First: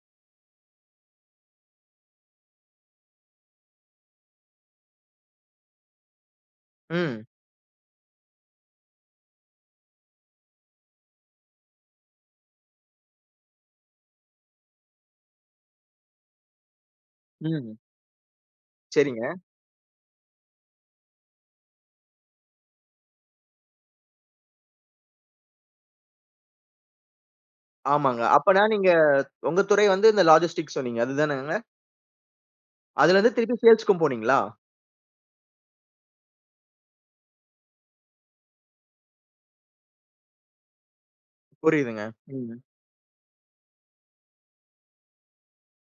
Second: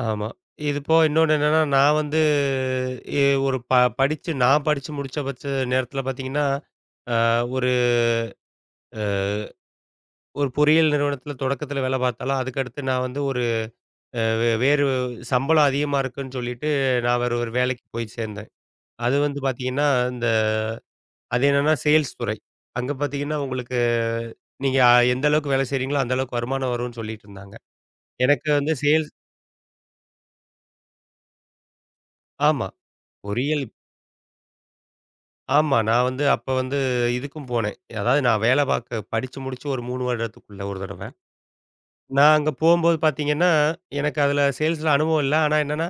ஆமா இது போக இன்னொன்னு என்னன்னா நான் வந்து, எ ஒரு ப படிச்சு நான் படிச்சு முடிச்ச பட்ச நேரத்துல பார்த்தீங்கன்னா, ஆ ம். ஒரு. அ. ஒரு அ ஒரு பொறியியல் நிறுவனத்துல தொடக்கத்துல வேல பார்த்த நான் அதுக்கடுத்து நான் வந்து ஒரு, அ வேறு சம்பளம் அதிகமா இருக்குன்னு சொல்லிட்டு, நான் வேற ஒரு ம். வேலைக்குப் போய்ச் சேர்ந்தேன். அது சரிங்க. வந்து பாத்தீங்கன்னா அந்த. அது என்னன்னா சேல்ஸ் துறை. அங்க பாத்தீங்கன்னா உங்களுக்கு நீங்க எந்த அளவுக்கு வேலை செய்யறீங்களோ, அந்த அளவுக்கு வருமானம் வரும்னு சொல்லிட்டுருந்தாங்க. ஆமாங்க. எனக்கு அப்பனா வந்து நீங்க சேல்ஸ் உங்கத் துறை வந்து இந்த லாஜஸ்டிக் சொன்னீங்க. அதுதானங்க? ஆமா. அதுலருந்து திருப்பி பொறியியல். சேல்ஸ்க்கும் போனீங்களா? ஆமா. நான் வந்து அப்போ வந்து இதுக்கும் போனேன். அதாவது நான் வேலை பார்க்கப் படிச்சு முடிச்சு ஒரு 3 வருடத்துக்குள்ள ஒரு தடவ. புரியுதுங்க. நான் அங்க ம். போகும்போது பார்த்தீங்கன்னா, எனக்கு அதுல சேல்ஸ்ல அனுபவம் இல்ல. ஆனா என்னன்னா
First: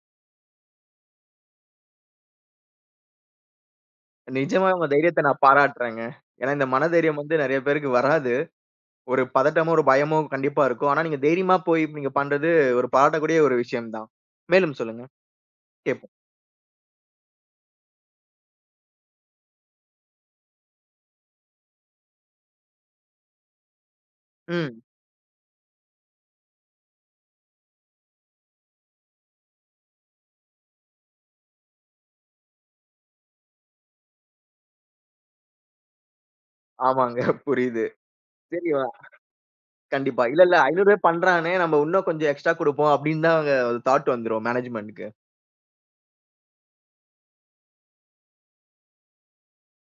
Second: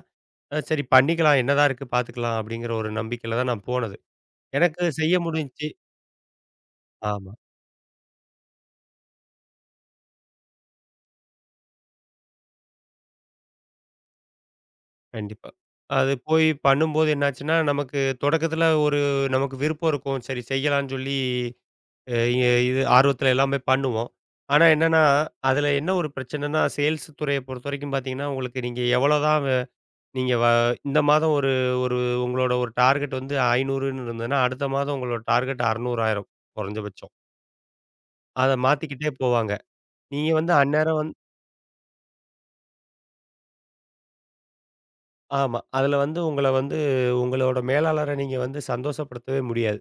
சரி பண்ணிக்கலாம். என்னதான் இருக்கு பாத்துக்கலாம் அப்டிங்கற ஒரு நம்பிக்கையில தான் நான் போனது. நிஜமா உங்க எனக்குச் செய்ய தைரியத்த நான் முடிஞ்சிச்சு. பாராட்றேங்கே. ஏன்னா இந்த மன தைரியம் ஆமா. வந்து நெறைய பேருக்கு வராது. ஒரு பதட்டமோ, ஒரு பயமோ கண்டிப்பா இருக்கும். ஆனா நீங்கத் தைரியமா போய் நீங்கப் பண்றது ஒரு பாராட்டக்கூடிய ஒரு விஷயம்தான். மேலும் சொல்லுங்க. கண்டிப்பா. கேட்போம். அது போய் பண்ணும்போது என்ன ஆச்சுன்னா, நமக்குத் தொடக்கத்துல ஒரு நமக்கு விருப்பம் இருக்கும். சரி செய்யலான்னு சொல்லி, ய ய இது ஆர்வத்துலல்லாம் போய் பண்ணுவோம். ஆனா ம். என்னன்னா அதுல என்ன ஒரு பிரச்சனன்னா சேல்ஸ் துறைய பொறுத்த வரைக்கும் பாத்தீங்கன்னா, உங்களுக்கு நீங்க எவ்வளோ தான், நீங்க வ இந்த மாதம் ஒரு ஒரு உங்களோட ஒரு டார்கெட் வந்து 500ன்னு இருந்ததுன்னா. அடுத்த மாதம் உங்களோட டார்கெட் 600 ஆயிரும் குறைஞ்ச பட்சம். ஆமாங்க புரியுது. அத சரி ஆ. மாத்திக்கிட்டே போவாங்க. கண்டிப்பா. நீங்க இல்ல, வந்து இல்ல 500ஏ அந்நேரம் வந் பண்றானே நம்ம இன்னும் கொஞ்சம் எக்ஸ்ட்ரா குடுப்போம். அப்படின்னுதான் அங்க தாட் வந்துரும் மேனேஜ்மென்ட்க்கு. ஆமா. அதுல வந்து உங்கள வந்து உங்களோட மேலாளர நீங்க வந்து சந்தோசப்படுத்தவே முடியாது.